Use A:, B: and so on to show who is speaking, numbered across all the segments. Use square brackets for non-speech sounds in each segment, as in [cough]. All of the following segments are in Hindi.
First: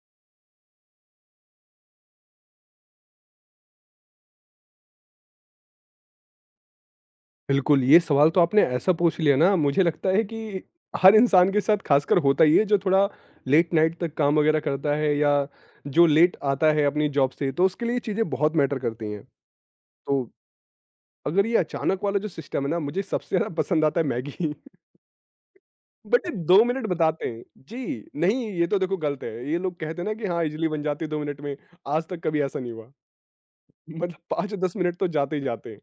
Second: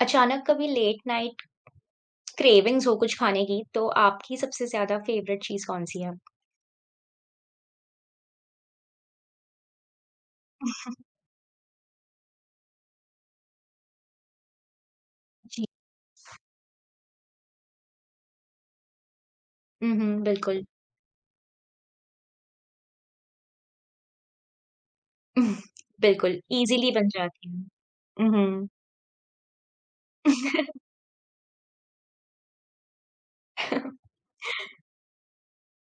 A: अचानक कभी लेट नाइट क्रेविंग्स हो कुछ खाने की, तो आपकी सबसे ज़्यादा फ़ेवरेट चीज़ कौन-सी है?
B: बिल्कुल, ये सवाल तो आपने ऐसा पूछ लिया ना मुझे लगता है कि हर इंसान के साथ खासकर होता ही है जो थोड़ा लेट नाइट तक काम वगैरह करता है या
A: जी।
B: जो लेट आता है अपनी जॉब से तो उसके लिए चीज़ें बहुत मैटर करती हैं।
A: हुँ, हुँ,
B: तो
A: बिल्कुल।
B: अगर ये अचानक वाला जो सिस्टम है ना मुझे सबसे ज़्यादा पसंद आता है मैगी। [laughs]
A: [laughs]
B: बट ये
A: बिल्कुल,
B: 2 मिनट
A: ईज़िली बन
B: बताते हैं।
A: जाती है।
B: जी,
A: हुँ,
B: नहीं ये
A: हुँ।
B: तो देखो गलत है। ये लोग कहते हैं ना कि हाँ, इज़िली बन
A: [laughs]
B: जाती है 2 मिनट में, आज तक कभी ऐसा नहीं हुआ। [laughs] मतलब 5-10 मिनट तो जाते ही जाते हैं।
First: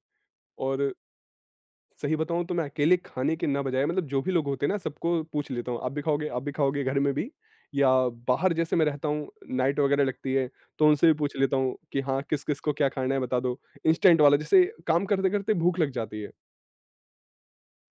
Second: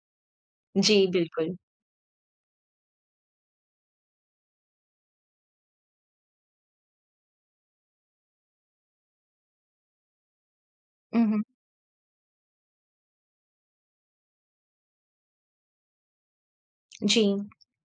B: और
A: जी, बिल्कुल।
B: सही बताऊँ तो मैं अकेले खाने के ना बजाय मतलब जो भी लोग होते हैं ना सबको पूछ लेता हूँ, आप भी खाओगे? आप भी खाओगे? घर में भी या बाहर जैसे मैं रहता हूँ नाइट वगैरह लगती है, तो उनसे भी
A: हुँ,
B: पूछ
A: हुँ।
B: लेता हूँ कि हाँ, किस-किस को क्या खाना है बता दो। इंस्टेंट वाला जैसे काम करते-करते भूख लग जाती है,
A: जी,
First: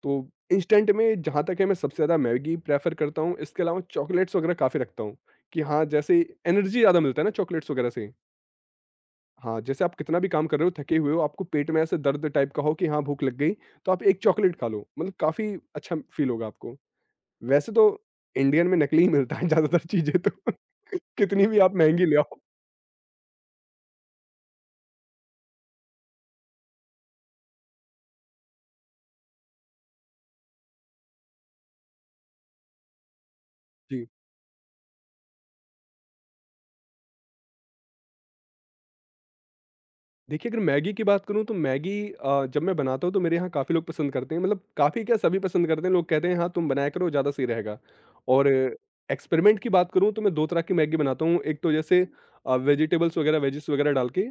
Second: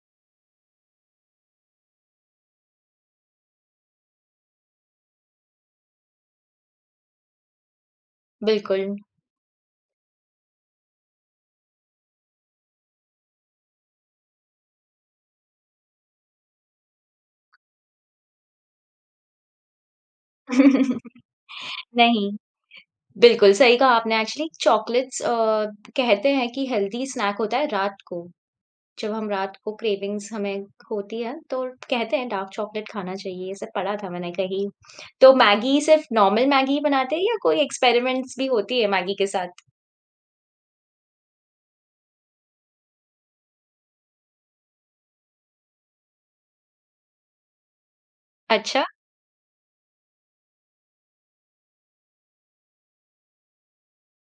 B: तो इंस्टेंट में जहाँ तक है मैं सबसे ज़्यादा मैगी प्रेफ़र करता हूँ, इसके अलावा चॉकलेट्स वगैरह काफ़ी रखता हूँ कि हाँ, जैसे एनर्जी ज़्यादा मिलता है ना चॉकलेट्स वगैरह से।
A: बिल्कुल।
B: हाँ, जैसे आप कितना भी काम कर रहे हो, थके हुए हो, आपको पेट में ऐसे दर्द टाइप का हो कि हाँ, भूख लग गई, तो आप 1 चॉकलेट खा लो, मतलब काफ़ी अच्छा फ़ील होगा आपको। वैसे तो इंडियन में नकली ही मिलता है ज़्यादातर चीज़ें तो, [laughs]
A: [laughs]
B: कितनी भी आप महँगी ले
A: नहीं,
B: आओ।
A: बिल्कुल सही कहा आपने एक्चुअली चॉकलेट्स कहते हैं कि हेल्दी स्नैक होता है रात को। जब हम रात को क्रेविंग्स हमें होती है तो कहते हैं डार्क चॉकलेट खाना चाहिए, ऐसा पढ़ा
B: जी,
A: था मैंने कहीं। तो मैगी सिर्फ़ नॉर्मल मैगी ही बनाते हैं या कोई एक्सपेरिमेंट्स भी होती है मैगी के साथ?
B: देखिए अगर मैगी की बात करूँ तो मैगी जब मैं बनाता हूँ तो मेरे यहाँ काफ़ी लोग पसंद करते हैं, मतलब काफ़ी क्या सभी पसंद करते हैं, लोग कहते हैं हाँ, तुम बनाया करो ज़्यादा सही रहेगा। और
A: अच्छा।
B: एक्सपेरिमेंट की बात करूँ तो मैं 2 तरह की मैगी बनाता हूँ, एक तो जैसे वेजिटेबल्स वगैरह वेजिस वगैरह डाल के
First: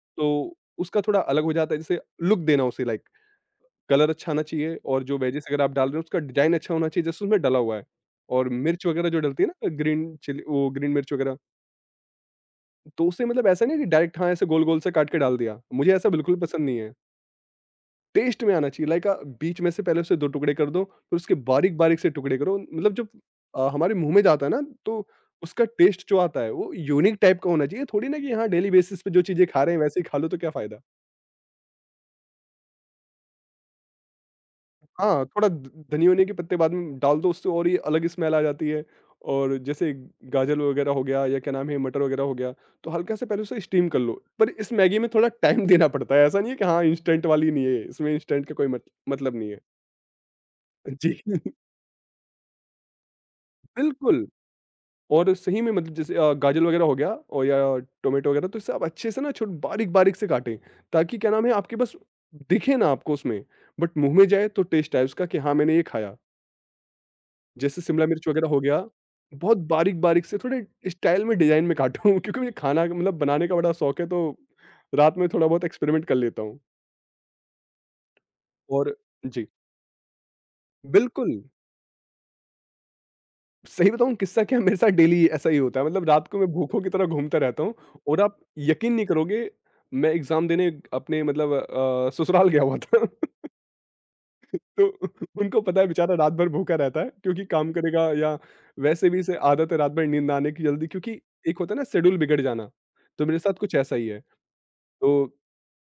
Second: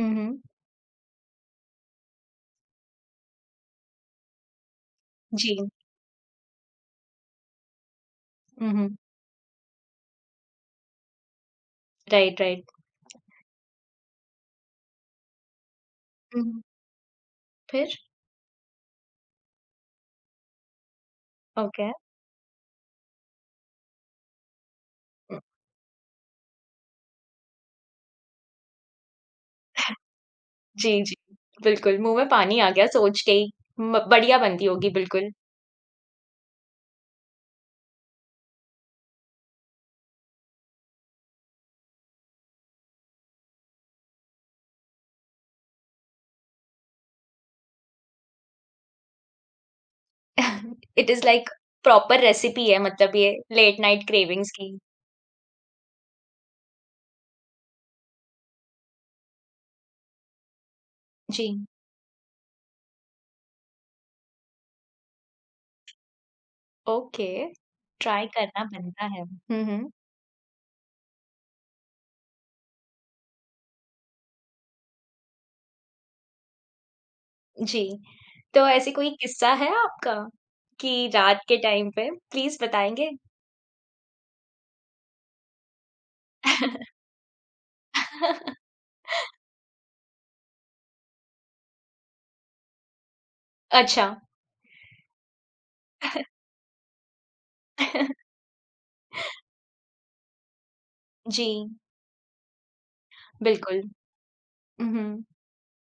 A: हुँ, हुँ।
B: तो उसका थोड़ा अलग हो जाता है। जैसे लुक देना उसे लाइक कलर अच्छा आना चाहिए और जो वेजेस
A: जी।
B: अगर आप डाल रहे हो उसका डिजाइन अच्छा होना चाहिए जैसे उसमें डला हुआ है। और
A: हुँ,
B: मिर्च
A: हुँ।
B: वगैरह जो डलती है ना ग्रीन चिली वो ग्रीन मिर्च वगैरह
A: राइट, राइट।
B: तो उसे मतलब ऐसा नहीं है कि डायरेक्ट हाँ ऐसे गोल गोल से काट के डाल दिया, मुझे ऐसा बिल्कुल
A: हुँ, हुँ।
B: पसंद नहीं है।
A: फिर?
B: टेस्ट में आना चाहिए लाइक बीच में से पहले उसे दो टुकड़े कर दो फिर उसके बारीक
A: ओके।
B: बारीक से टुकड़े करो। मतलब जब हमारे मुंह में जाता है ना तो
A: उम,
B: उसका टेस्ट जो आता है वो यूनिक टाइप का होना चाहिए थोड़ी ना कि हाँ डेली बेसिस पे जो चीजें खा रहे हैं वैसे ही खा लो तो क्या फायदा।
A: जी, जी। बिल्कुल, मुँह में पानी आ गया सोच के ही। म बढ़िया बनती होगी
B: हाँ,
A: बिल्कुल।
B: थोड़ा ध धनिये-वनिये के पत्ते बाद में डाल दो उससे और ही अलग ही स्मेल आ जाती है। और जैसे गाजर वगैरह हो गया या क्या नाम है मटर वगैरह हो गया, तो हल्का सा पहले उसे स्टीम कर लो। पर इस मैगी में थोड़ा टाइम [laughs] देना पड़ता है, ऐसा नहीं है कि हाँ, इंस्टेंट वाली नहीं है ये, इसमें इंस्टेंट का कोई मत मतलब नहीं है।
A: [laughs]
B: जी,
A: it is
B: [laughs]
A: like proper recipe है मतलब ये लेट नाइट
B: बिल्कुल।
A: क्रेविंग्स की।
B: और सही में मतलब जैसे गाजर वगैरह हो गया और या टोमेटो वगैरह तो इसे आप अच्छे से ना छोट बारीक-बारीक से काटें, ताकि क्या
A: जी।
B: नाम है आपके बस दिखे ना आपको उसमें, बट मुँह में जाए तो टेस्ट आए उसका कि हाँ, मैंने ये खाया।
A: ओके।
B: जैसे शिमला
A: ट्राई
B: मिर्च वगैरह हो
A: करना
B: गया,
A: बनता है।
B: बहुत
A: हुँ, हुँ।
B: बारीक-बारीक से थोड़े स्टाइल में, डिज़ाइन में काटूँ [laughs] क्योंकि मुझे खाना मतलब बनाने का बड़ा शौक है तो रात में थोड़ा बहुत एक्सपेरिमेंट कर लेता हूँ।
A: जी, तो ऐसे
B: और
A: कोई
B: जी,
A: किस्सा है आपका कि
B: बिल्कुल,
A: रात के टाइम पे? प्लीज़ बताएँगे?
B: सही बताऊँ किस्सा क्या है मेरे साथ डेली ऐसा ही होता है मतलब रात को मैं भूखों की तरह घूमता रहता हूँ और आप
A: [laughs]
B: यकीन नहीं करोगे मैं एग्ज़ाम देने अपने मतलब ससुराल गया हुआ था। [laughs]
A: अच्छा।
B: तो उनको पता है बेचारा रात भर भूखा रहता है क्योंकि काम करेगा
A: [laughs]
B: या वैसे भी इसे आदत है रात भर नींद आने की जल्दी क्योंकि
A: जी,
B: एक होता है ना शेड्यूल बिगड़ जाना तो मेरे साथ कुछ
A: बिल्कुल।
B: ऐसा ही है।
A: उहुँ,
B: तो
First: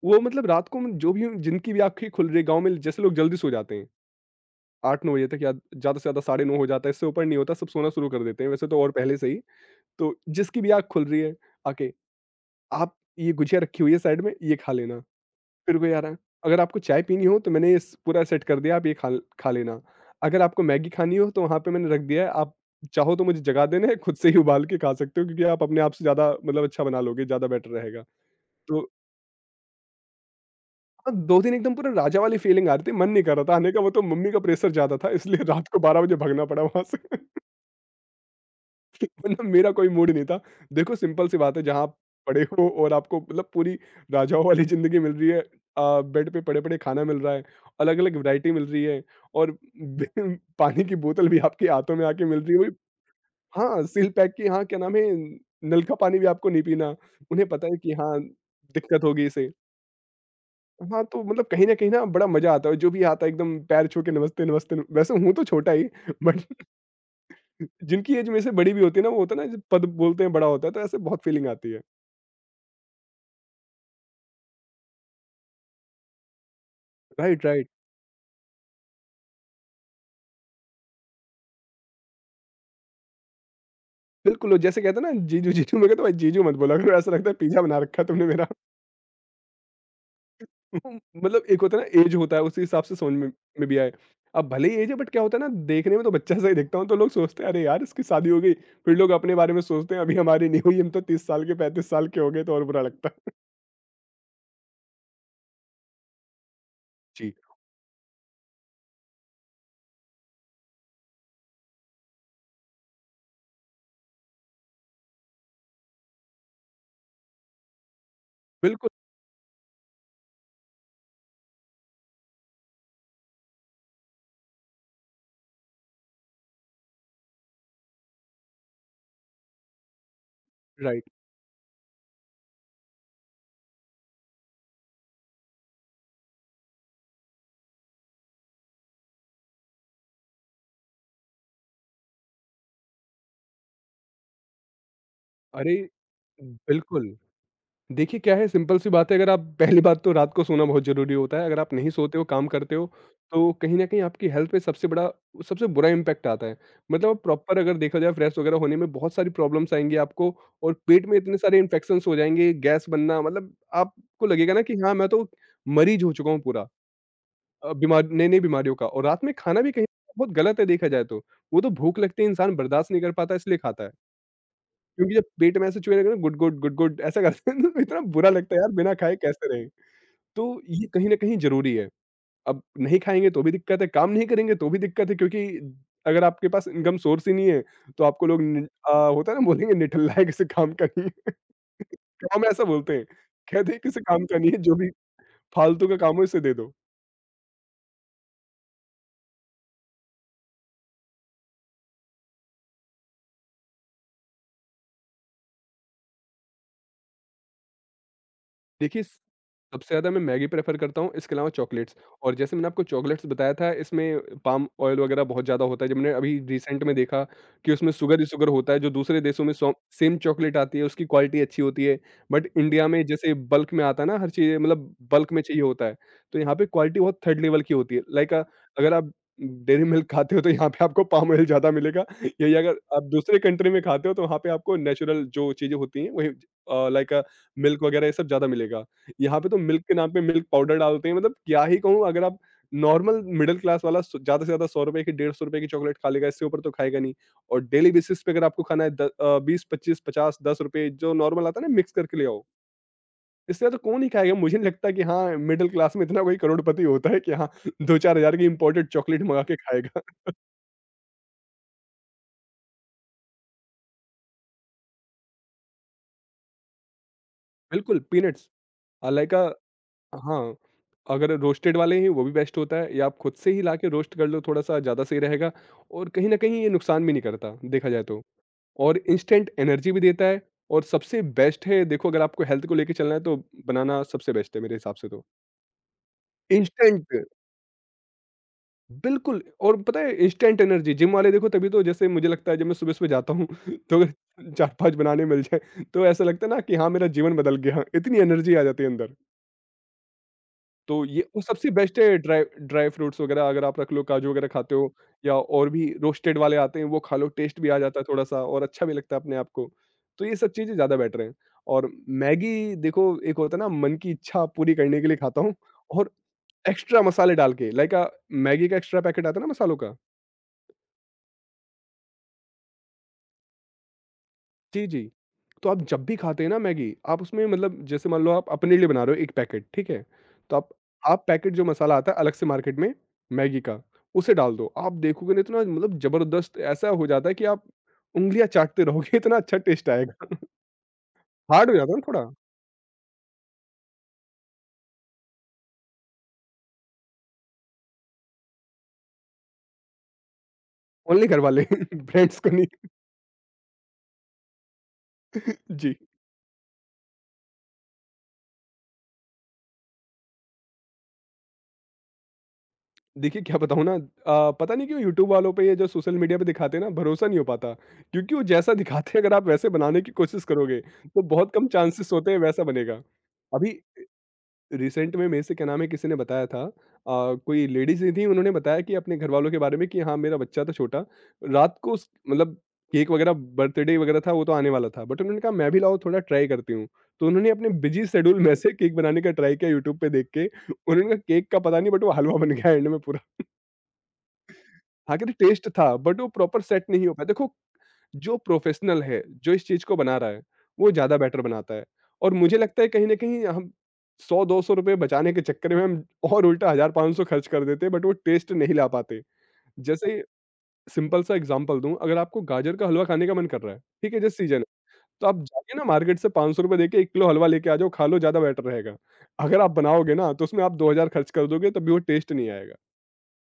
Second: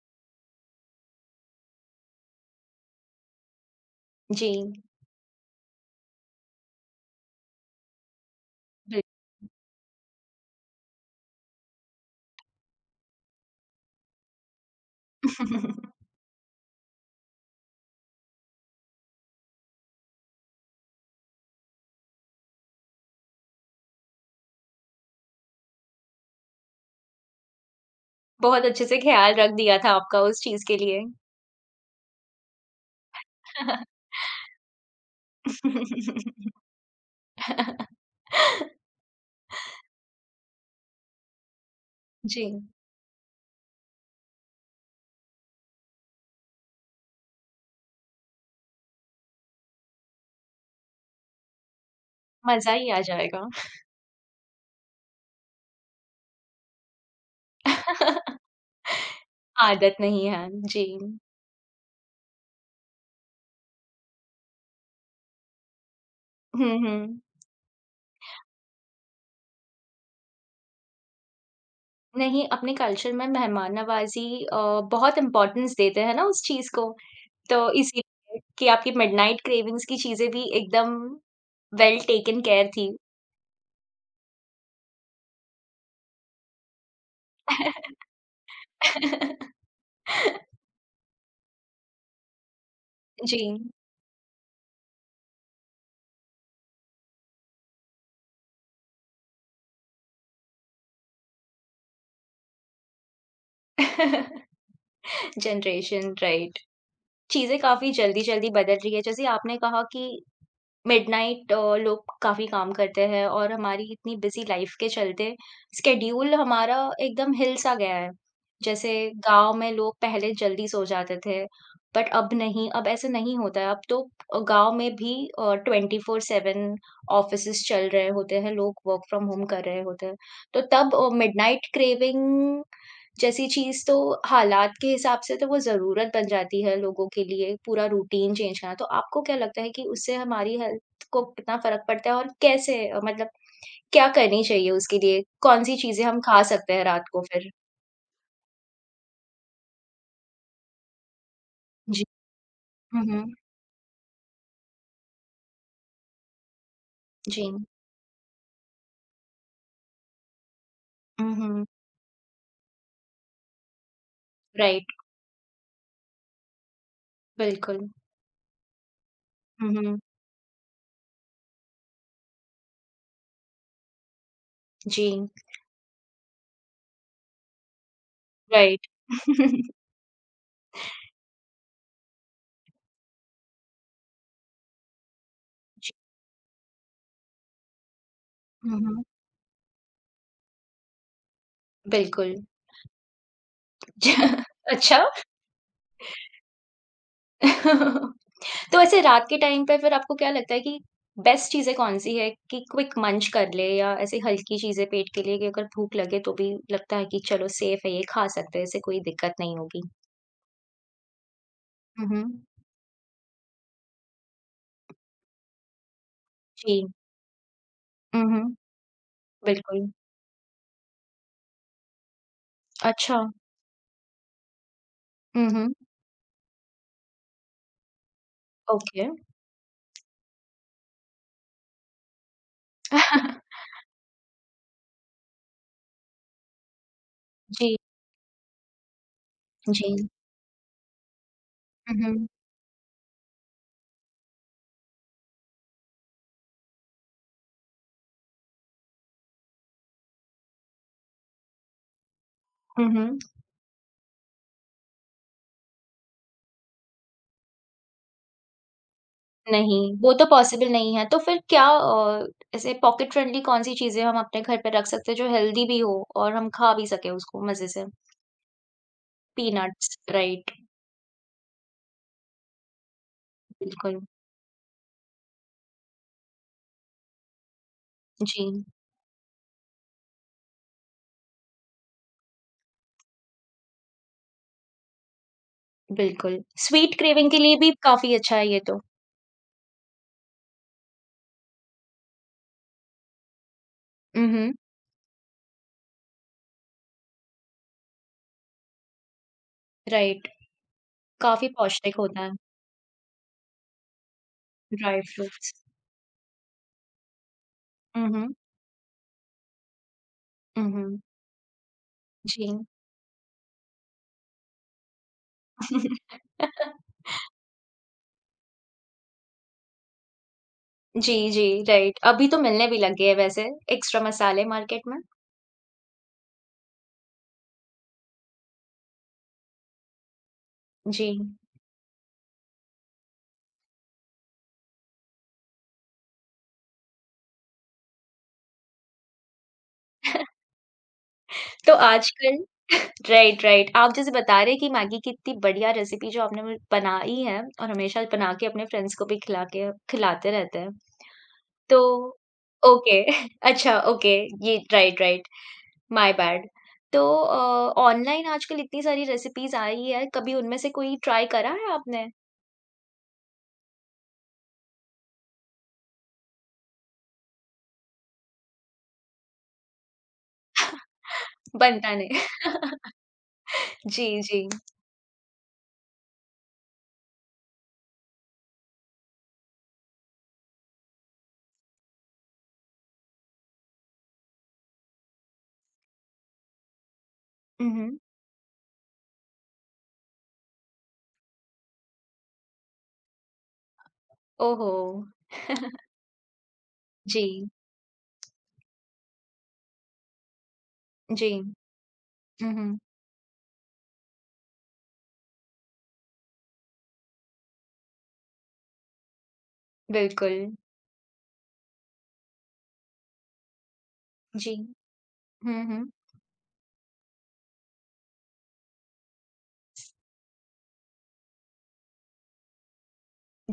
B: वो मतलब रात को जो भी जिनकी भी आंखें खुल रही गांव में जैसे लोग जल्दी सो जाते हैं
A: जी,
B: 8-9 बजे तक या ज्यादा से ज्यादा 9:30 हो जाता है इससे ऊपर नहीं होता सब सोना शुरू कर देते हैं वैसे तो और
A: बिल
B: पहले से ही। तो जिसकी भी आंख खुल रही है आके आप ये गुजिया रखी हुई है साइड में ये खा लेना फिर कोई आ
A: [laughs]
B: रहा है। अगर आपको चाय पीनी हो तो मैंने ये स पूरा सेट कर दिया आप ये खा लेना। अगर आपको मैगी खानी हो तो वहाँ पे मैंने रख दिया है आप चाहो तो मुझे जगा देना। [laughs] है खुद से ही उबाल के खा सकते हो क्योंकि आप अपने आप से ज़्यादा मतलब अच्छा बना लोगे, ज़्यादा बेटर रहेगा।
A: बहुत
B: तो
A: अच्छे से ख़्याल रख दिया था आपका उस चीज़ के लिए।
B: हाँ, 2 दिन एकदम पूरा राजा वाली फीलिंग आ रही थी, मन नहीं कर रहा था आने का वो तो मम्मी का प्रेशर ज़्यादा था इसलिए [laughs] रात को 12 बजे भगना
A: [laughs]
B: पड़ा वहाँ से। [laughs] मतलब मेरा कोई मूड नहीं था। देखो सिंपल सी बात है जहाँ आप पड़े
A: जी,
B: हो और आपको मतलब पूरी राजाओं वाली ज़िंदगी मिल रही है, बेड पे पड़े-पड़े खाना मिल रहा है, अलग-अलग वैरायटी मिल रही है और बे [laughs] पानी की बोतल भी आपके हाथों में आके मिल रही है वही।
A: मज़ा ही आ जाएगा।
B: हाँ, सील पैक की, हाँ, क्या नाम है नल का पानी भी आपको नहीं पीना। उन्हें पता है कि हाँ,
A: [laughs]
B: दिक्कत होगी इसे।
A: आदत नहीं है, जी।
B: हाँ, तो मतलब कहीं न कहीं ना बड़ा मज़ा आता है और जो भी आता है एकदम पैर छू के नमस्ते, नमस्ते, नम वैसे हूँ तो छोटा ही [laughs] बट
A: हुँ, हुँ।
B: जिनकी एज मेरे से बड़ी भी होती है ना, वो होता है ना जब पद बोलते हैं बड़ा होता है तो ऐसे बहुत फीलिंग आती है।
A: नहीं, अपने कल्चर में मेहमान नवाज़ी बहुत इम्पोर्टेंस देते हैं ना उस चीज़ को।
B: राइट,
A: तो
B: राइट।
A: इसीलिए कि आपकी मिडनाइट क्रेविंग्स की चीज़ें भी एकदम वेल टेकन केयर थी।
B: बिल्कुल, वो जैसे कहते हैं ना जीजू, जीजू मैं कहता हूँ भाई जीजू मत बोला करो ऐसा लगता है पिज़्ज़ा बना रखा है तुमने मेरा।
A: [laughs]
B: [laughs] मतलब एक होता है ना एज होता है उसी हिसाब से समझ
A: जी।
B: में भी आए। अब भले ही एज है बट क्या होता है ना देखने में तो बच्चा सा ही दिखता हूँ तो लोग सोचते हैं अरे यार इसकी शादी हो गई। फिर लोग अपने बारे में सोचते हैं अभी हमारी नहीं हुई हम तो 30 साल के 35 साल के हो गए तो और बुरा लगता है।
A: [laughs] Generation right.
B: [laughs] जी,
A: चीज़ें काफ़ी जल्दी-जल्दी बदल रही है। जैसे आपने कहा कि मिडनाइट लोग काफ़ी काम करते हैं और हमारी इतनी बिज़ी लाइफ़ के चलते स्केड्यूल हमारा एकदम हिल-सा गया है।
B: बिल्कुल।
A: जैसे गाँव में लोग पहले जल्दी सो जाते थे, बट अब नहीं, अब ऐसा नहीं होता है। अब तो गाँव में भी 24/7 ऑफ़िसेज़ चल रहे होते हैं, लोग वर्क फ्रॉम होम कर रहे होते हैं। तो तब
B: राइट।
A: मिडनाइट क्रेविंग जैसी चीज़ तो हालात के हिसाब से तो वो ज़रूरत बन जाती है लोगों के लिए, पूरा रूटीन चेंज करना। तो आपको क्या लगता है कि उससे हमारी हेल्थ को कितना फ़र्क पड़ता है और कैसे मतलब क्या करनी चाहिए उसके लिए?
B: अरे
A: कौन-सी चीज़ें हम खा सकते हैं रात
B: बिल्कुल।
A: को फिर?
B: देखिए क्या है सिंपल सी बात है अगर आप [laughs] पहली बात तो रात को सोना बहुत ज़रूरी होता है। अगर आप नहीं
A: जी।
B: सोते हो, काम करते हो
A: हुँ, हुँ।
B: तो कहीं न कहीं आपकी हेल्थ पे सबसे बुरा इम्पैक्ट आता है। मतलब
A: जी।
B: प्रॉपर अगर देखा जाए फ्रेश वगैरह होने में बहुत सारी प्रॉब्लम्स आएँगी आपको। और पेट में
A: हुँ,
B: इतने सारे
A: हुँ।
B: इन्फेक्शंस हो जाएँगे, गैस बनना मतलब आपको लगेगा ना कि
A: राइट,
B: हाँ, मैं तो मरीज हो चुका हूँ पूरा
A: बिल्कुल।
B: बीमार नई-नई बीमारियों का और रात में खाना
A: हुँ,
B: भी कहीं
A: हुँ।
B: बहुत गलत है देखा जाए तो। वो तो भूख लगती है इंसान बर्दाश्त नहीं कर पाता इसलिए खाता है।
A: जी,
B: क्योंकि जब पेट में ऐसे चूहे लगे ना गुड गुड गुड गुड ऐसा करते हैं तो इतना बुरा लगता है यार
A: राइट।
B: बिना खाए कैसे रहें।
A: [laughs]
B: तो ये कहीं न कहीं ज़रूरी है। अब नहीं खाएँगे तो भी दिक्कत है, काम नहीं करेंगे तो भी दिक्कत है क्योंकि
A: जी।
B: अगर आपके पास इनकम सोर्स ही नहीं है तो आपको लोग नि
A: हुँ, हुँ।
B: होता है ना बोलेंगे निठल्ला है किसी काम का नहीं है। [laughs]
A: बिल्कुल।
B: गाँव में ऐसा बोलते हैं, कहते हैं किसी काम का
A: [laughs]
B: नहीं है जो भी
A: अच्छा।
B: फालतू का काम हो इसे दे दो।
A: [laughs] तो ऐसे रात के टाइम पे फिर आपको क्या लगता है कि बेस्ट चीज़ें कौन-सी है कि क्विक मंच कर ले या ऐसे हल्की चीज़ें पेट के लिए कि अगर भूख लगे तो भी लगता है कि चलो सेफ है ये खा सकते हैं, इससे कोई
B: देखिए
A: दिक्कत
B: सबसे
A: नहीं होगी?
B: ज़्यादा मैं मैगी प्रेफ़र करता हूँ, इसके अलावा चॉकलेट्स।
A: हुँ, हुँ।
B: और जैसे मैंने आपको चॉकलेट्स बताया था, इसमें पाम ऑयल वगैरह बहुत ज़्यादा होता है। जब मैंने अभी रिसेंट
A: जी।
B: में देखा कि उसमें शुगर
A: हुँ,
B: ही शुगर
A: हुँ।
B: होता है, जो दूसरे देशों में
A: बिल्कुल।
B: सेम चॉकलेट आती है, उसकी क्वालिटी अच्छी होती है। बट इंडिया में
A: अच्छा।
B: जैसे बल्क में आता है ना, हर चीज़ मतलब बल्क में
A: हुँ,
B: चाहिए
A: हुँ।
B: होता है, तो यहाँ पे क्वालिटी बहुत थर्ड लेवल की होती है। लाइक अगर
A: ओके।
B: आप डेयरी मिल्क खाते हो, तो यहाँ पे आपको पाम ऑयल ज़्यादा मिलेगा। यही अगर आप दूसरे
A: [laughs]
B: कंट्री में खाते हो, तो वहाँ पे आपको नेचुरल जो चीज़ें होती हैं, वही लाइक
A: जी,
B: मिल्क वगैरह ये सब ज़्यादा मिलेगा। यहाँ पे तो मिल्क के
A: जी।
B: नाम पे मिल्क पाउडर डालते हैं मतलब क्या ही
A: हुँ,
B: कहूँ। अगर
A: हुँ।
B: आप नॉर्मल मिडल क्लास वाला ज्यादा से ज्यादा 100 रुपए की 150 रुपए की चॉकलेट खा लेगा इससे ऊपर तो खाएगा नहीं। और डेली बेसिस पे अगर आपको खाना है 20 25 50 10 रुपए जो नॉर्मल आता है ना मिक्स करके ले आओ।
A: हुँ, हुँ।
B: इससे तो कौन ही खाएगा, मुझे नहीं लगता कि हाँ मिडिल क्लास में इतना कोई करोड़पति होता है कि हाँ [laughs] दो चार हजार की इम्पोर्टेड चॉकलेट मंगा के
A: नहीं,
B: खाएगा।
A: वो तो
B: [laughs]
A: पॉसिबल नहीं है। तो फिर क्या ऐसे पॉकेट फ्रेंडली कौन-सी चीज़ें हम अपने घर पे रख सकते हैं जो हेल्दी भी हो और हम खा भी सकें उसको मज़े से?
B: बिल्कुल पीनट्स। अलाइका।
A: Peanuts, right.
B: हाँ, अगर रोस्टेड वाले हैं वो भी बेस्ट होता है या आप खुद से ही लाके
A: बिल्कुल,
B: रोस्ट कर लो थोड़ा-सा ज़्यादा सही रहेगा। और कहीं न कहीं ये नुकसान भी नहीं करता, देखा जाए तो।
A: जी,
B: और इंस्टेंट एनर्जी भी देता है। और सबसे बेस्ट है देखो, अगर आपको हेल्थ को लेके चलना है तो बनाना सबसे बेस्ट है मेरे हिसाब से तो।
A: बिल्कुल। Sweet
B: instant.
A: क्रेविंग के लिए भी काफ़ी अच्छा है ये तो।
B: बिल्कुल, और पता है इंस्टेंट एनर्जी जिम वाले देखो तभी तो, जैसे मुझे लगता है जब मैं सुबह-सुबह जाता हूँ [laughs] तो
A: हुँ,
B: अगर
A: हुँ,
B: 4-5 बनाने मिल जाएँ तो ऐसा लगता है ना कि हाँ, मेरा जीवन बदल गया, इतनी एनर्जी आ जाती है अंदर।
A: राइट,
B: तो ये वो
A: काफ़ी
B: सबसे
A: पौष्टिक
B: बेस्ट है
A: होता है,
B: ड्राई ड्राई फ्रूट्स वगैरह, अगर आप रख लो, काजू वगैरह खाते हो
A: ड्राई
B: या
A: फ्रूट्स।
B: और भी रोस्टेड वाले आते हैं वो खा लो, टेस्ट भी आ जाता है
A: हुँ, हुँ,
B: थोड़ा-सा और अच्छा भी लगता है अपने आप को। तो ये सब
A: हुँ,
B: चीज़ें ज़्यादा
A: हुँ,
B: बेटर हैं। और
A: जी।
B: मैगी, देखो, एक होता है ना मन की इच्छा पूरी करने के लिए खाता हूँ। और
A: [laughs]
B: एक्स्ट्रा मसाले डाल के लाइक मैगी का एक्स्ट्रा पैकेट आता है ना मसालों का।
A: जी, जी, राइट, अभी तो मिलने भी लग गए हैं वैसे एक्स्ट्रा मसाले मार्केट
B: जी,
A: में।
B: जी। तो आप जब भी खाते हैं ना मैगी, आप उसमें मतलब जैसे मान लो आप अपने लिए बना रहे हो 1 पैकेट, ठीक है? तो आप
A: जी,
B: हाफ पैकेट जो मसाला आता है अलग से मार्केट में मैगी का, उसे डाल दो। आप देखोगे ना इतना मतलब ज़बरदस्त ऐसा हो जाता है कि आप उँगलियाँ चाटते रहोगे, [laughs] इतना अच्छा टेस्ट आएगा। हार्ड
A: तो
B: हो जाता है ना थोड़ा।
A: आजकल [laughs] राइट, राइट, आप जैसे बता रहे हैं कि मैगी की इतनी बढ़िया रेसिपी जो आपने मुझे बनाई है और हमेशा बना के अपने फ्रेंड्स को भी खिला के खिलाते रहते हैं।
B: ओनली घर वाले, [laughs]
A: तो
B: फ्रेंड्स को नहीं।
A: ओके, [laughs] अच्छा ओके, ये राइट, राइट।
B: जी।
A: My bad. तो ऑनलाइन आजकल इतनी सारी रेसिपीज़ आई है, कभी उनमें से कोई ट्राई करा है आपने?
B: देखिए, क्या बताऊँ ना पता नहीं क्यों यूट्यूब वालों पे या जो सोशल मीडिया पे दिखाते हैं ना, भरोसा नहीं हो पाता। क्योंकि वो जैसा दिखाते हैं, अगर आप वैसे बनाने की कोशिश करोगे तो बहुत कम
A: बनता
B: चांसेस
A: नहीं।
B: होते हैं
A: [laughs]
B: वैसा बनेगा। अभी
A: जी, जी।
B: रिसेंट में मेरे से क्या नाम है किसी ने बताया था कोई लेडीज ही थी, उन्होंने बताया कि अपने घर वालों के बारे में कि हाँ, मेरा बच्चा था छोटा, रात को उस मतलब केक वगैरह, बर्थडे वगैरह था वो तो आने वाला था, बट उन्होंने कहा मैं भी लाओ थोड़ा ट्राई करती हूँ। तो उन्होंने अपने
A: उहुँ।
B: बिजी शेड्यूल में से केक बनाने का ट्राई किया यूट्यूब पे देख के। उन्होंने कहा केक का पता नहीं, बट वो हलवा बन गया एंड में पूरा।
A: ओहो!
B: हाँ, कहते टेस्ट था बट वो प्रॉपर सेट नहीं हो पाया।
A: जी,
B: देखो, जो प्रोफेशनल है, जो इस चीज़ को बना रहा है, वो ज़्यादा
A: जी।
B: बेटर बनाता है। और मुझे
A: उहुँ,
B: लगता है कहीं न कहीं हम 100-200 रुपए बचाने के चक्कर में हम और उल्टा 1,000-500 खर्च कर देते हैं, बट वो टेस्ट नहीं ला पाते। जैसे
A: बिल्कुल।
B: सिंपल सा एग्ज़ाम्पल दूँ, अगर आपको गाजर का हलवा खाने का मन कर रहा है, ठीक है, जिस
A: जी।
B: सीज़न है, तो आप
A: हुँ,
B: जाइए ना
A: हुँ।
B: मार्केट से ₹500 देके 1 किलो हलवा लेके आ जाओ, खा लो, ज़्यादा बेटर रहेगा। अगर आप बनाओगे ना तो उसमें आप 2,000 खर्च कर दोगे तब भी वो टेस्ट नहीं आएगा।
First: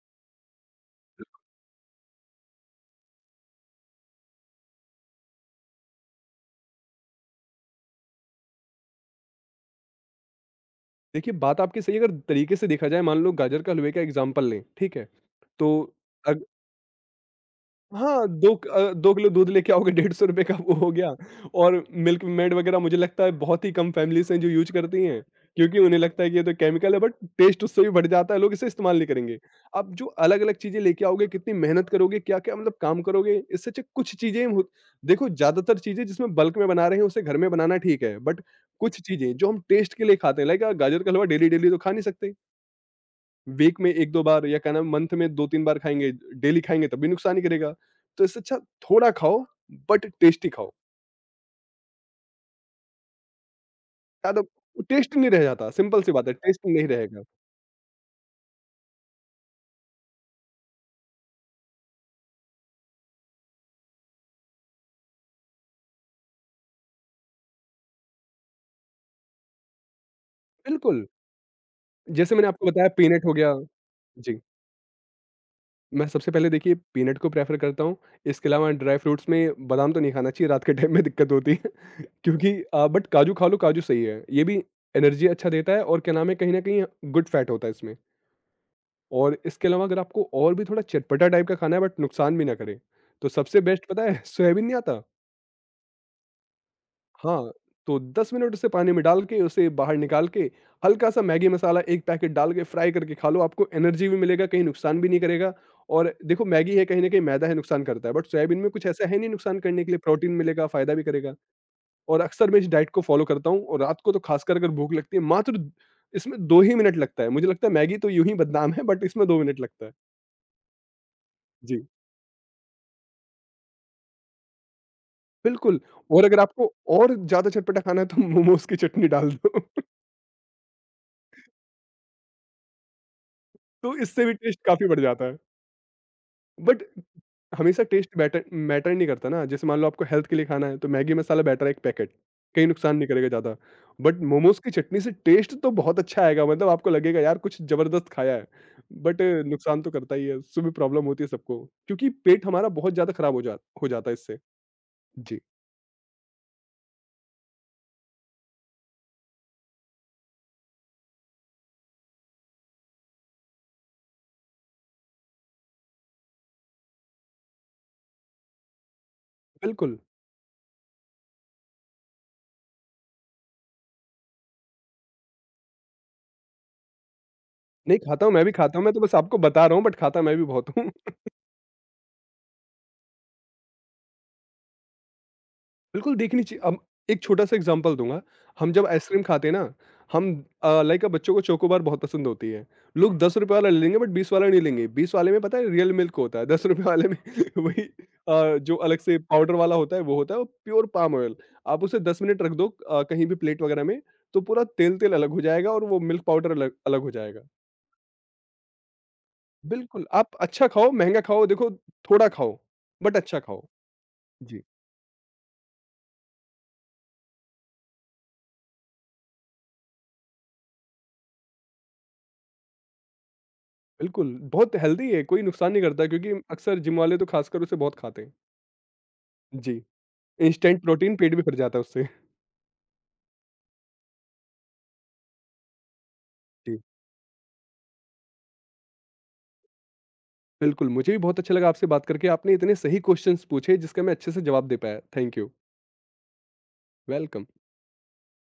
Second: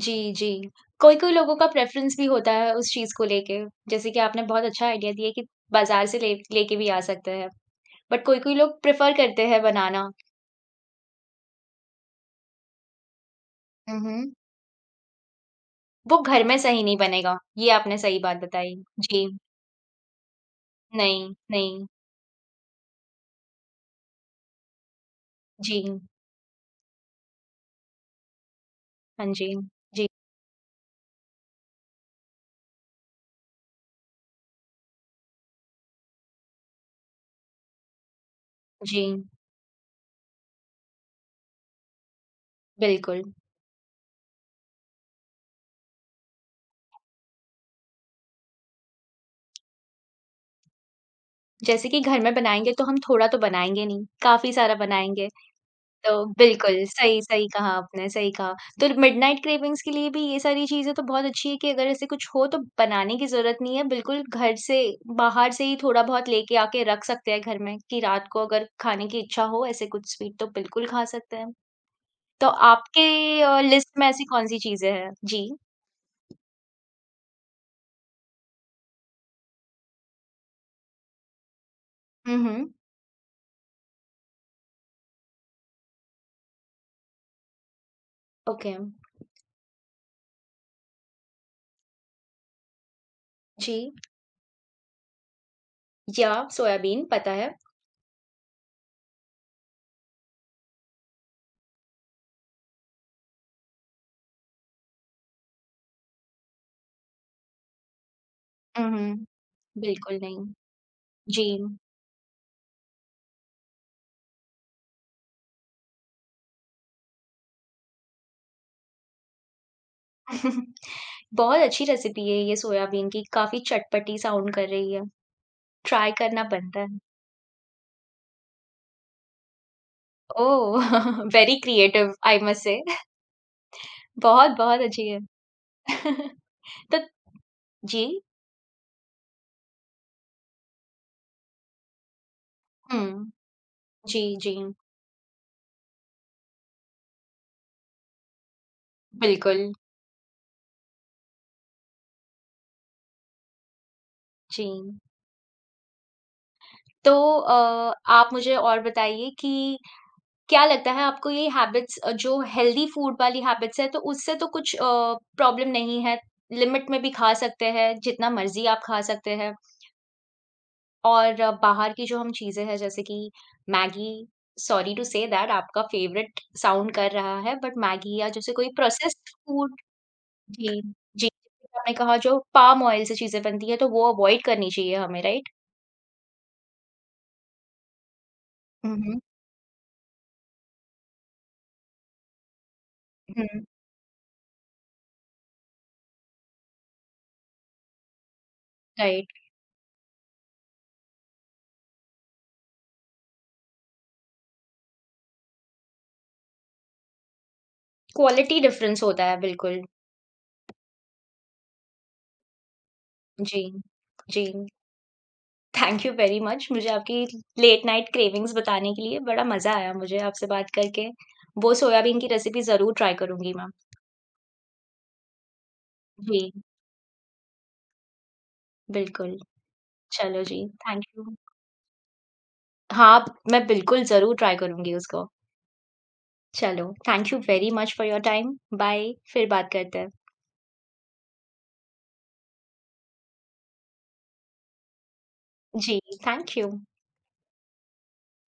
A: जी, जी। कोई-कोई लोगों का प्रेफ़रेंस भी होता है उस चीज़ को लेके, जैसे कि आपने बहुत अच्छा आइडिया दिया कि बाज़ार से ले लेके भी आ सकते हैं, बट कोई-कोई लोग प्रेफ़र करते हैं बनाना।
B: देखिए, बात आपकी सही है, अगर तरीके से देखा जाए मान लो गाजर का हलवे का
A: उहुँ।
B: एग्ज़ाम्पल लें, ठीक है? तो
A: वो
B: अग
A: घर में सही नहीं बनेगा, ये आपने सही
B: हाँ,
A: बात
B: 2 क
A: बताई।
B: अ, 2
A: जी।
B: किलो दूध लेके आओगे ₹150 का वो हो गया,
A: नहीं,
B: और
A: नहीं।
B: मिल्क मेड वगैरह मुझे लगता है बहुत ही कम फैमिलीज़ हैं जो यूज़ करती हैं, क्योंकि
A: जी।
B: उन्हें लगता है कि ये तो केमिकल है, बट टेस्ट उससे भी बढ़ जाता है, लोग इसे इस्तेमाल नहीं
A: हाँ
B: करेंगे।
A: जी।
B: अब जो
A: जी,
B: अलग-अलग चीज़ें लेके आओगे, कितनी मेहनत करोगे, क्या-क्या मतलब काम करोगे, इससे अच्छा कुछ चीज़ें हो। देखो, ज़्यादातर चीज़ें जिसमें बल्क में बना रहे हैं उसे घर में बनाना ठीक है, बट कुछ
A: जी,
B: चीज़ें जो हम टेस्ट के लिए खाते हैं लाइक गाजर का हलवा डेली-डेली तो खा नहीं सकते।
A: बिल्कुल।
B: वीक में 1-2 बार या क्या नाम है मंथ में 2-3 बार खाएँगे, डेली खाएँगे तब भी नुकसान ही करेगा। तो इससे अच्छा थोड़ा खाओ बट टेस्टी खाओ।
A: जैसे कि घर में बनाएँगे तो हम थोड़ा तो बनाएँगे नहीं,
B: ज़्यादा
A: काफ़ी सारा
B: वो टेस्ट
A: बनाएँगे।
B: नहीं रह जाता, सिंपल सी
A: तो
B: बात है टेस्ट
A: बिल्कुल,
B: नहीं
A: सही
B: रहेगा।
A: सही कहा आपने, सही कहा। तो मिडनाइट क्रेविंग्स के लिए भी ये सारी चीज़ें तो बहुत अच्छी है कि अगर ऐसे कुछ हो तो बनाने की ज़रूरत नहीं है, बिल्कुल घर से बाहर से ही थोड़ा-बहुत लेके आके रख सकते हैं घर में कि रात को अगर खाने की इच्छा हो ऐसे कुछ स्वीट तो बिल्कुल
B: बिल्कुल,
A: खा सकते हैं।
B: जैसे मैंने
A: तो
B: आपको बताया पीनट हो
A: आपके
B: गया।
A: लिस्ट में ऐसी
B: जी,
A: कौन-सी चीज़ें हैं? जी।
B: मैं सबसे पहले देखिए पीनट को प्रेफ़र करता हूँ। इसके अलावा ड्राई फ्रूट्स में बादाम तो नहीं खाना चाहिए, रात के टाइम में दिक्कत होती है [laughs]
A: हुँ,
B: क्योंकि
A: हुँ।
B: बट काजू खा लो, काजू सही है। ये भी एनर्जी अच्छा देता है और क्या नाम है कहीं न कहीं गुड फैट होता है इसमें।
A: ओके।
B: और इसके अलावा अगर आपको और भी थोड़ा चटपटा टाइप का खाना है बट नुकसान भी ना करे, तो सबसे
A: जी।
B: बेस्ट पता है [laughs] सोयाबीन नहीं आता?
A: या सोयाबीन, पता
B: हाँ,
A: है।
B: तो 10 मिनट उसे पानी में डाल के उसे बाहर निकाल के हल्का-सा मैगी मसाला 1 पैकेट डाल के फ्राई करके खा लो, आपको एनर्जी भी मिलेगा, कहीं नुकसान भी नहीं करेगा। और देखो मैगी है कहीं न कहीं मैदा है, नुकसान करता है, बट सोयाबीन में कुछ ऐसा
A: उहुँ।
B: है नहीं नुकसान करने के लिए,
A: बिल्कुल
B: प्रोटीन
A: नहीं।
B: मिलेगा, फ़ायदा भी करेगा।
A: जी।
B: और अक्सर मैं इस डाइट को फ़ॉलो करता हूँ, और रात को तो खासकर अगर भूख लगती है मात्र इसमें 2 ही मिनट लगता है। मुझे लगता है मैगी तो यूँ ही बदनाम है, बट इसमें 2 मिनट लगता है।
A: [laughs] बहुत
B: जी।
A: अच्छी रेसिपी है ये सोयाबीन की, काफ़ी चटपटी साउंड कर रही है।
B: बिल्कुल।
A: ट्राई
B: और अगर
A: करना
B: आपको
A: बनता है।
B: और ज़्यादा चटपटा खाना है तो [laughs] मोमोज़ की चटनी डाल दो। [laughs]
A: Oh! [laughs] Very creative I must say. [laughs]
B: तो इससे भी टेस्ट
A: बहुत-बहुत
B: काफ़ी बढ़
A: अच्छी है।
B: जाता है।
A: [laughs]
B: बट
A: तो
B: हमेशा
A: जी।
B: टेस्ट बैटर मैटर नहीं करता ना, जैसे मान लो आपको हेल्थ के लिए खाना है तो मैगी मसाला बैटर है एक पैकेट, कहीं नुकसान नहीं करेगा
A: हुँ।
B: ज़्यादा। बट
A: जी, जी।
B: मोमोज़ की चटनी से टेस्ट तो बहुत अच्छा आएगा, मतलब आपको लगेगा यार कुछ ज़बरदस्त खाया है, बट
A: बिल्कुल,
B: नुकसान तो करता ही है, उससे भी प्रॉब्लम होती है सबको, क्योंकि पेट हमारा बहुत ज़्यादा खराब हो जाता है इससे।
A: जी।
B: जी,
A: तो आप मुझे और बताइए कि क्या लगता है आपको ये हैबिट्स जो हेल्दी फूड वाली हैबिट्स है तो उससे तो कुछ प्रॉब्लम नहीं है, लिमिट में भी खा सकते हैं, जितना मर्ज़ी आप खा सकते हैं
B: बिल्कुल।
A: और बाहर की जो हम चीज़ें हैं जैसे कि Maggi, sorry to say that आपका फेवरेट साउंड कर रहा है बट
B: नहीं
A: मैगी
B: खाता
A: या
B: हूँ, मैं भी
A: जैसे कोई
B: खाता हूँ, मैं तो बस
A: प्रोसेस्ड
B: आपको बता रहा
A: फूड।
B: हूँ बट खाता मैं भी बहुत
A: जी,
B: हूँ।
A: जी, जैसे आपने कहा जो पाम ऑयल से चीज़ें बनती हैं तो वो अवॉइड करनी चाहिए हमें, राइट?
B: बिल्कुल देखनी चाहिए। अब एक छोटा-सा एग्ज़ाम्पल दूँगा, हम जब
A: हुँ, हुँ,
B: आइसक्रीम खाते हैं ना, हम लाइक बच्चों को चोकोबार बहुत पसंद होती है। लोग ₹10
A: हुँ,
B: वाला ले लेंगे बट 20 वाला नहीं लेंगे, 20 वाले में पता है रियल मिल्क होता है, ₹10 वाले में [laughs] वही जो अलग से
A: राइट,
B: पाउडर वाला होता है वो होता है, और प्योर पाम ऑयल। आप उसे 10 मिनट रख दो कहीं भी प्लेट वगैरह में, तो पूरा तेल-तेल अलग हो जाएगा और वो मिल्क पाउडर अलग अलग हो जाएगा।
A: क्वालिटी डिफरेंस होता है बिल्कुल।
B: बिल्कुल, आप अच्छा खाओ, महँगा खाओ, देखो थोड़ा खाओ, बट अच्छा
A: जी,
B: खाओ।
A: जी।
B: जी।
A: Thank you very much. मुझे आपकी लेट नाइट क्रेविंग्स बताने के लिए बड़ा मज़ा आया मुझे आपसे बात करके। वो सोयाबीन की रेसिपी ज़रूर ट्राई करूँगी मैं।
B: बिल्कुल, बहुत हेल्दी है, कोई नुकसान नहीं करता क्योंकि
A: जी,
B: अक्सर जिम वाले तो खासकर उसे बहुत खाते हैं।
A: बिल्कुल।
B: जी,
A: चलो जी,
B: इंस्टेंट
A: थैंक
B: प्रोटीन,
A: यू।
B: पेट भी भर जाता है उससे। [laughs]
A: हाँ, आप- मैं बिल्कुल ज़रूर ट्राई करूँगी उसको।
B: जी,
A: चलो, thank you very much for your time. Bye, फिर बात करते हैं।
B: बिल्कुल, मुझे भी बहुत अच्छा लगा आपसे बात करके, आपने इतने सही क्वेश्चन्स पूछे जिसका मैं अच्छे से जवाब दे पाया। थैंक यू,
A: जी, थैंक यू।
B: वेलकम।